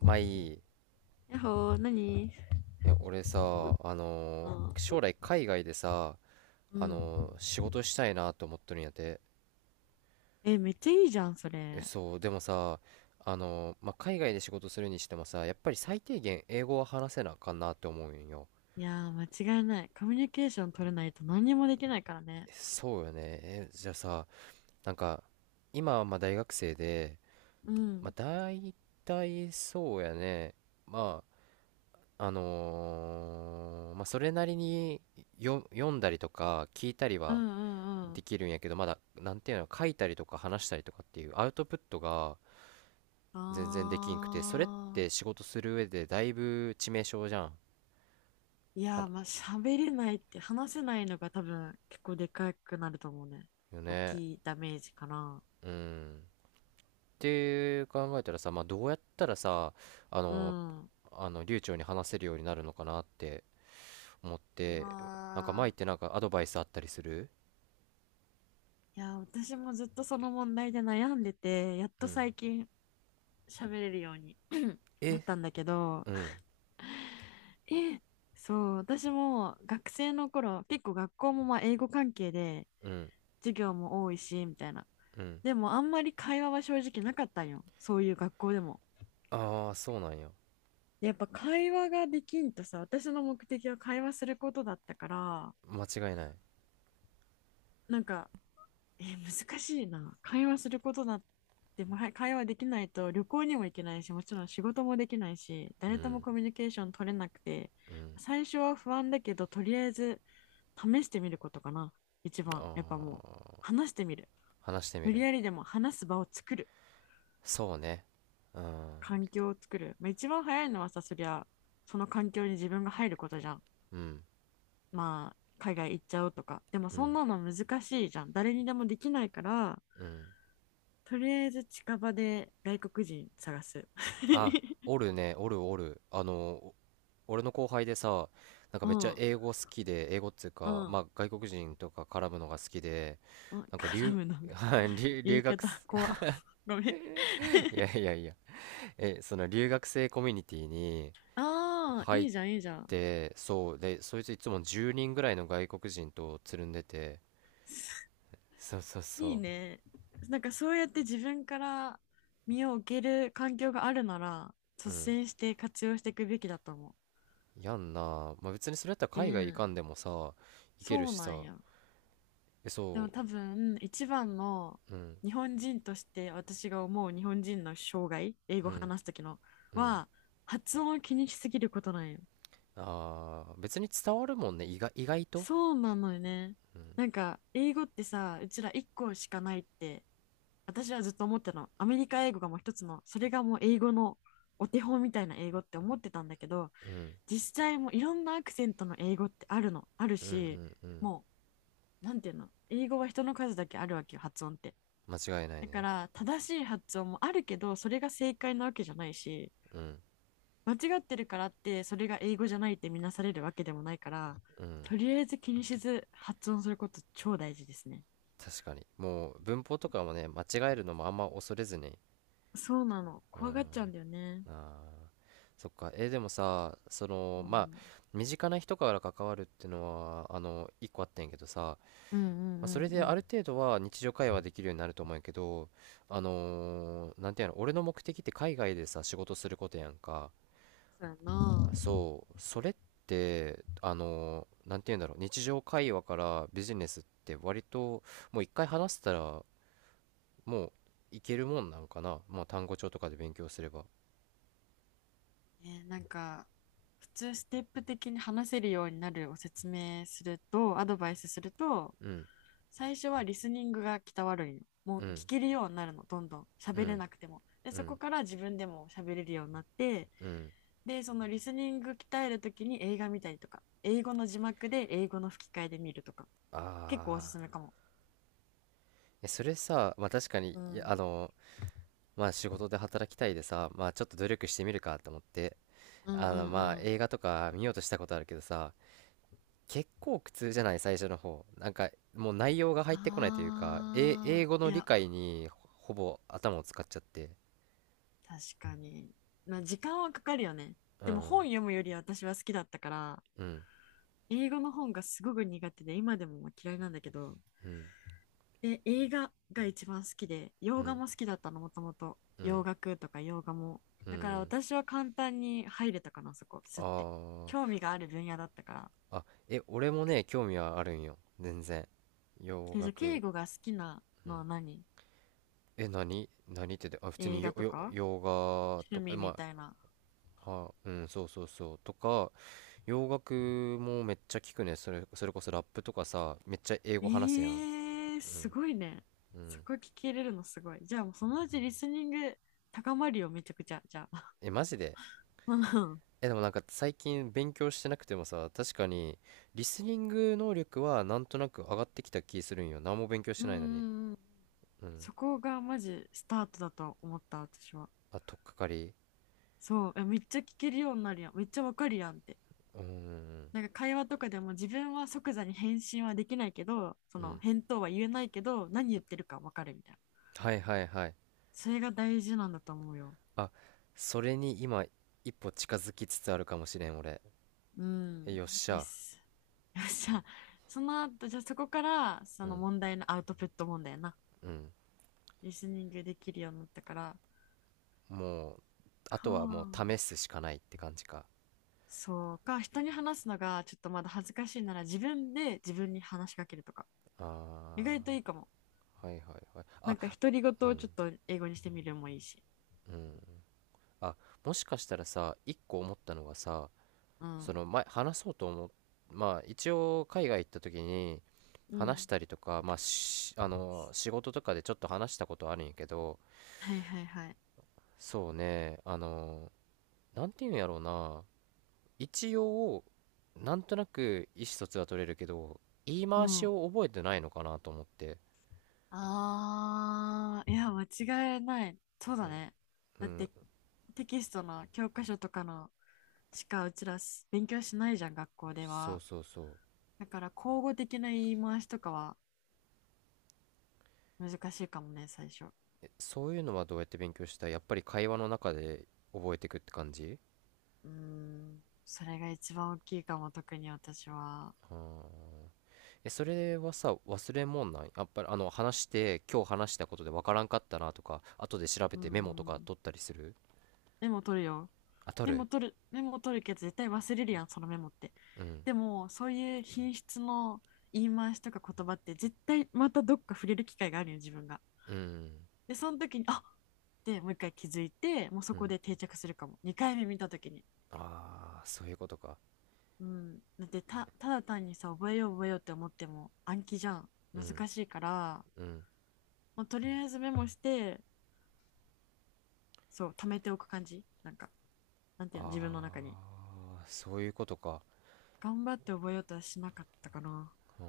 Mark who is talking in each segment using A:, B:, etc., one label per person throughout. A: まあいい。
B: やっほー、何
A: え、俺さ、
B: そ
A: 将来海外でさ、
B: うん。
A: 仕事したいなと思っとるんやて。
B: え、めっちゃいいじゃん、そ
A: え、
B: れ。
A: そう、でもさ、まあ、海外で仕事するにしてもさ、やっぱり最低限英語は話せなあかんなって思うんよ。
B: いやー、間違いない。コミュニケーション取れないと何にもできないからね。
A: え、そうよね。え、じゃあさ、なんか、今はまあ大学生で、
B: う
A: まあ、
B: ん。
A: 大体そうやね。まあ、まあ、それなりに読んだりとか聞いたり
B: うん
A: は
B: うんうん。
A: できるんやけど、まだなんていうの、書いたりとか話したりとかっていうアウトプットが全然できんくて、それっ
B: あ
A: て仕事する上でだいぶ致命傷じゃん。
B: ー。い
A: は
B: やー、
A: な
B: まあ、喋れないって話せないのが多分結構でかくなると思うね。
A: よ
B: 大
A: ね。
B: きいダメージかな。
A: うん。って考えたらさ、まあ、どうやったらさあ
B: う
A: の
B: ん。う
A: 流暢に話せるようになるのかなって思って、なんか前っ
B: わ
A: てなんかアドバイスあったりする？
B: ー。いやー、私もずっとその問題で悩んでて、やっ
A: う
B: と
A: ん。
B: 最近喋れるように なっ
A: え。
B: たんだけど、
A: うん。
B: え、そう、私も学生の頃、結構学校もまあ英語関係で
A: うん。
B: 授業も多いし、みたいな。
A: うん。
B: でもあんまり会話は正直なかったんよ、そういう学校でも。
A: ああー、そうなんや。
B: でやっぱ会話ができんとさ、私の目的は会話することだったから、
A: 間違いない。
B: なんか難しいな。会話することだって、まあ会話できないと旅行にも行けないし、もちろん仕事もできないし、
A: う
B: 誰とも
A: ん。
B: コミュニケーション取れなくて、
A: うん。
B: 最初は不安だけど、とりあえず試してみることかな。一
A: あ
B: 番、やっぱもう、
A: あー、
B: 話してみる。
A: 話してみ
B: 無理
A: る。
B: やりでも話す場を作る。
A: そうね。うん、
B: 環境を作る。まあ、一番早いのはさ、そりゃ、その環境に自分が入ることじゃん。
A: うん、
B: まあ、海外行っちゃうとか。でも
A: う
B: そん
A: ん、
B: なの難しいじゃん、誰にでもできないから。
A: うん。
B: とりあえず近場で外国人探す。
A: あ、おるね、おるおる。お俺の後輩でさ、なんか
B: う
A: めっちゃ
B: ん
A: 英語好きで、英語っつう
B: う
A: か、ま
B: ん
A: あ外国人とか絡むのが好きで、
B: うん、
A: なんか
B: 絡むの が
A: はい
B: 言
A: 留
B: い
A: 学
B: 方
A: す、
B: 怖っ。 ごめん。
A: いや いやいや、え、その留学生コミュニティに
B: ああ、
A: 入
B: い
A: っ
B: いじゃんいいじゃん。
A: て、そう、で、そいついつも10人ぐらいの外国人とつるんでて、そうそう
B: いい
A: そ
B: ね。なんかそうやって自分から身を置ける環境があるなら
A: う、
B: 率
A: うん、
B: 先して活用していくべきだと思う。
A: やんな。まあ別にそれやったら海外行
B: で
A: かんでもさ、行ける
B: そう
A: し
B: なん
A: さ。
B: や。
A: え、
B: でも
A: そ
B: 多分一番の、
A: う。うん。
B: 日本人として私が思う日本人の障害、英
A: う
B: 語
A: ん。
B: 話すときの
A: うん。
B: は、発音を気にしすぎることなんよ。
A: あー、別に伝わるもんね、意外と。
B: そうなのよね。なんか英語ってさ、うちら1個しかないって私はずっと思ってたの。アメリカ英語がもう一つの、それがもう英語のお手本みたいな英語って思ってたんだけど、
A: うん。
B: 実際もういろんなアクセントの英語ってあるの、ある
A: うん。う
B: し、
A: ん。うん。
B: もうなんていうの、英語は人の数だけあるわけよ、発音って。
A: 間違いない
B: だか
A: ね。
B: ら正しい発音もあるけどそれが正解なわけじゃないし、
A: うん。
B: 間違ってるからってそれが英語じゃないって見なされるわけでもないから、
A: うん。
B: とりあえず気にせず発音すること超大事ですね。
A: 確かにもう文法とかもね、間違えるのもあんま恐れずに。
B: そうなの、
A: う
B: 怖
A: ん。
B: がっちゃうんだよね。
A: あー、そっか。でもさ、そ
B: う
A: の、まあ
B: ん、
A: 身近な人から関わるっていうのは、一個あったんやけどさ、
B: うんう
A: まあ、それ
B: んうんう
A: である
B: ん。
A: 程度は日常会話できるようになると思うんやけど、なんていうの、俺の目的って海外でさ仕事することやんか。
B: そうやな。
A: そう、それってなんて言うんだろう、日常会話からビジネスって割ともう一回話したら、もういけるもんなんかな。まあ単語帳とかで勉強すれば。
B: えーなんか普通ステップ的に話せるようになるを説明するとアドバイスすると、
A: うん。
B: 最初はリスニングが鍛わるんよ。も
A: う
B: う
A: ん。
B: 聞けるようになるの、どんどん。
A: う
B: 喋れ
A: ん。
B: なくても。で、
A: う
B: そこ
A: ん。
B: から自分でも喋れるようになって、
A: うん。
B: で、そのリスニング鍛えるときに映画見たりとか、英語の字幕で英語の吹き替えで見るとか、結構おす
A: あ
B: す
A: あ。
B: めかも。
A: え、それさ、まあ確かに。
B: う
A: いや、
B: ん。
A: まあ仕事で働きたいでさ、まあちょっと努力してみるかと思って、
B: うんうん
A: まあ
B: うん。
A: 映画とか見ようとしたことあるけどさ、結構苦痛じゃない？最初の方なんかもう内容が入ってこないというか、え、
B: あ
A: 英
B: あ、
A: 語
B: い
A: の理
B: や、
A: 解にほぼ頭を使っちゃって。
B: 確かに。まあ、時間はかかるよね。
A: う
B: でも本
A: ん。
B: 読むよりは私は好きだったから、
A: うん。
B: 英語の本がすごく苦手で、今でもまあ嫌いなんだけど、
A: うん。
B: で、映画が一番好きで、
A: う
B: 洋画
A: ん。
B: も好きだったの、もともと。
A: う
B: 洋
A: ん。
B: 楽とか洋画も。
A: う
B: だから
A: ん。
B: 私は簡単に入れたかな、そこ、
A: あ
B: すって。興
A: ー。
B: 味がある分野だったから。
A: あ。え、俺もね興味はあるんよ全然。洋
B: え、じゃあ、敬
A: 楽、
B: 語が好きな
A: う
B: の
A: ん、
B: は何、
A: え、何何って？で、あ、普通
B: 映
A: に
B: 画とか
A: 洋画
B: 趣
A: とか、
B: 味
A: え、
B: み
A: ま
B: たいな。
A: あ、は、うん、そうそうそうとか、洋楽もめっちゃ聞くねそれ、それこそラップとかさ、めっちゃ英語話すや
B: え
A: ん。
B: ー、
A: う
B: す
A: ん。
B: ごいね。
A: う
B: そ
A: ん。
B: こ聞けれるのすごい。じゃあ、もうそのうちリスニング高まるよ、めちゃくちゃ。じゃあ。
A: え、マジで？
B: うん
A: え、でもなんか最近勉強してなくてもさ、確かにリスニング能力はなんとなく上がってきた気するんよ。何も勉強し
B: う
A: てないのに。
B: んうん。
A: うん。
B: そこがマジスタートだと思った、私は。
A: あ、とっかかり。
B: そう、えめっちゃ聞けるようになるやん。めっちゃわかるやんって。
A: うーん。
B: なんか会話とかでも自分は即座に返信はできないけど、そ
A: う
B: の
A: ん。
B: 返答は言えないけど、何言ってるかわかるみたいな。
A: はいはいはい。
B: それが大事なんだと思うよ。
A: あ、それに今一歩近づきつつあるかもしれん俺。
B: う
A: え、
B: ん。
A: よっし
B: よ
A: ゃ。
B: し。よっしゃ。その後、じゃあそこから、そ
A: う
B: の
A: ん。
B: 問題のアウトプット問題やな。
A: うん。
B: リスニングできるようになったから。
A: もう、あ
B: か
A: とはもう試
B: あ。
A: すしかないって感じか。
B: そうか。人に話すのがちょっとまだ恥ずかしいなら自分で自分に話しかけるとか。意
A: あ
B: 外といいかも。
A: ー、はいはいはい。
B: な
A: あ、
B: んか独り言をち
A: う
B: ょっ
A: ん。
B: と英語にしてみるもいいし。
A: うん。あ、もしかしたらさ、一個思ったのがさ、
B: う
A: そ
B: ん。
A: の前話そうとまあ一応海外行った時に
B: う
A: 話し
B: ん。
A: たりとか、まあ、しあの仕事とかでちょっと話したことあるんやけど、
B: はいはいはい。
A: そうね、なんていうんやろうな、一応なんとなく意思疎通は取れるけど、言い
B: う
A: 回し
B: ん。
A: を覚えてないのかなと思って。
B: あー、いや、間違いない。そうだね。
A: う
B: だっ
A: ん。
B: て、テキストの教科書とかのしかうちらす勉強しないじゃん、学校で
A: そう
B: は。
A: そうそう。
B: だから、口語的な言い回しとかは難しいかもね、最初。
A: え、そういうのはどうやって勉強した？やっぱり会話の中で覚えていくって感じ？
B: うーん、それが一番大きいかも、特に私は。
A: あー。え、それはさ、忘れもんない？やっぱり、話して、今日話したことでわからんかったなとか、後で調べ
B: うんう
A: てメモとか
B: ん。
A: 取ったりする？
B: メモ取るよ。
A: あ、取
B: メ
A: る。
B: モ取る、メモ取るけど絶対忘れるやん、そのメモって。
A: うん。
B: でも、そういう品質の言い回しとか言葉って絶対またどっか触れる機会があるよ、自分が。
A: うん。
B: で、その時に、あっってもう一回気づいて、もうそ
A: う
B: こ
A: ん。
B: で定着するかも、2回目見た時に。
A: ああ、そういうことか。
B: うん。だってた、ただ単にさ、覚えよう覚えようって思っても暗記じゃん。
A: うん。
B: 難しいから、
A: うん。
B: もうとりあえずメモして、そう、貯めておく感じ。なんか、なんていうの、自分の中に。
A: ああ、そういうことか。
B: 頑張って覚えようとはしなかったかな。
A: うん。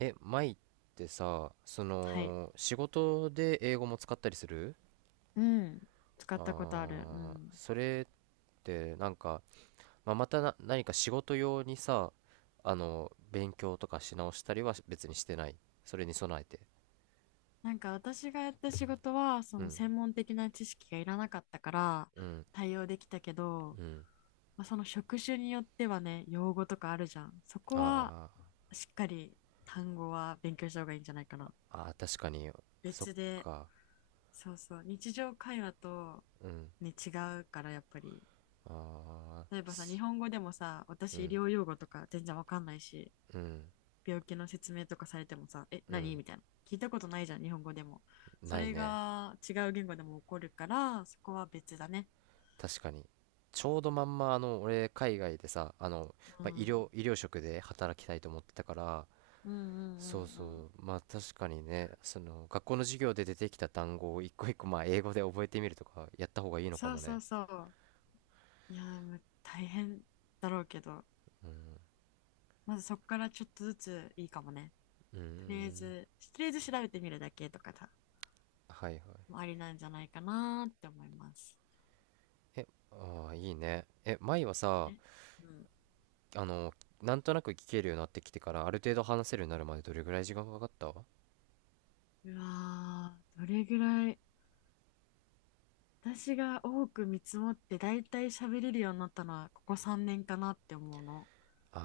A: え、舞ってさ、そ
B: はい。
A: の、仕事で英語も使ったりする？
B: うん、使ったことある。う
A: ああー、
B: ん。
A: それって、なんか、まあ、またな何か仕事用にさ勉強とかし直したりは別にしてない？それに備えて。
B: なんか私がやった仕事は、そ
A: う
B: の
A: ん。
B: 専門的な知識がいらなかったから
A: うん。
B: 対応できたけど、
A: うん。
B: まあ、その職種によってはね、用語とかあるじゃん。そこは
A: あ
B: しっかり単語は勉強した方がいいんじゃないかな、
A: ーあー、確かに。そっ
B: 別で。
A: か。
B: そうそう、日常会話と
A: うん。
B: ね、違うからやっぱり。
A: ああ
B: 例え
A: ー。
B: ばさ、日本語でもさ、
A: う
B: 私医
A: ん。
B: 療用語とか全然わかんないし、
A: うん。
B: 病気の説明とかされてもさ、え、
A: う
B: 何
A: ん。
B: みたいな。聞いたことないじゃん、日本語でも。そ
A: ない
B: れ
A: ね。
B: が違う言語でも起こるから、そこは別だね。
A: 確かに、ちょうどまんま俺海外でさ、
B: う
A: まあ、
B: ん。
A: 医療職で働きたいと思ってたから、
B: うんうんう
A: そう
B: んう
A: そ
B: ん。
A: う、まあ確かにね。その学校の授業で出てきた単語を一個一個まあ英語で覚えてみるとかやった方がいいのか
B: そう
A: も
B: そ
A: ね。
B: うそう。いやー、ま大変だろうけど、まずそこからちょっとずついいかもね。
A: うー
B: とりあえ
A: ん。
B: ず、とりあえず調べてみるだけとかさ、
A: はいはい。
B: もありなんじゃないかなーって思います。
A: え、ああいいね。え、舞はさ、
B: ね。うん。
A: あのなんとなく聞けるようになってきてからある程度話せるようになるまでどれぐらい時間かかった？あ
B: うわー、どれぐらい、私が多く見積もってだいたい喋れるようになったのはここ3年かなって思うの。
A: あ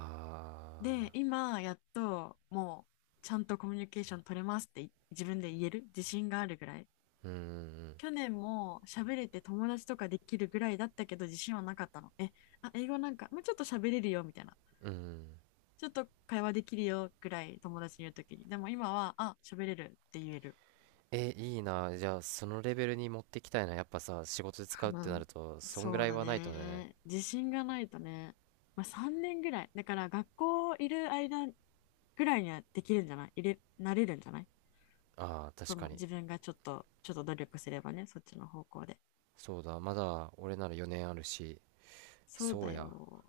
B: で、今やっともうちゃんとコミュニケーション取れますって自分で言える自信があるぐらい。
A: ー。うん。
B: 去年も喋れて友達とかできるぐらいだったけど自信はなかったの。え、あ、英語なんかもうちょっと喋れるよみたいな。
A: うん。うん。うん。
B: ちょっと会話できるよぐらい友達に言うときに。でも今は、あ、喋れるって言える。
A: え、いいな。じゃあそのレベルに持ってきたいな。やっぱさ仕事で使
B: か
A: うってな
B: な。
A: るとそんぐ
B: そ
A: ら
B: う
A: い
B: だ
A: はないとね。
B: ね。自信がないとね。まあ、3年ぐらい。だから学校いる間ぐらいにはできるんじゃない、いれ、なれるんじゃない、
A: ああ、
B: そ
A: 確か
B: の
A: に。
B: 自分がちょっと、ちょっと努力すればね、そっちの方向で。
A: そうだ、まだ俺なら4年あるし。
B: そう
A: そ
B: だ
A: うや。
B: よ。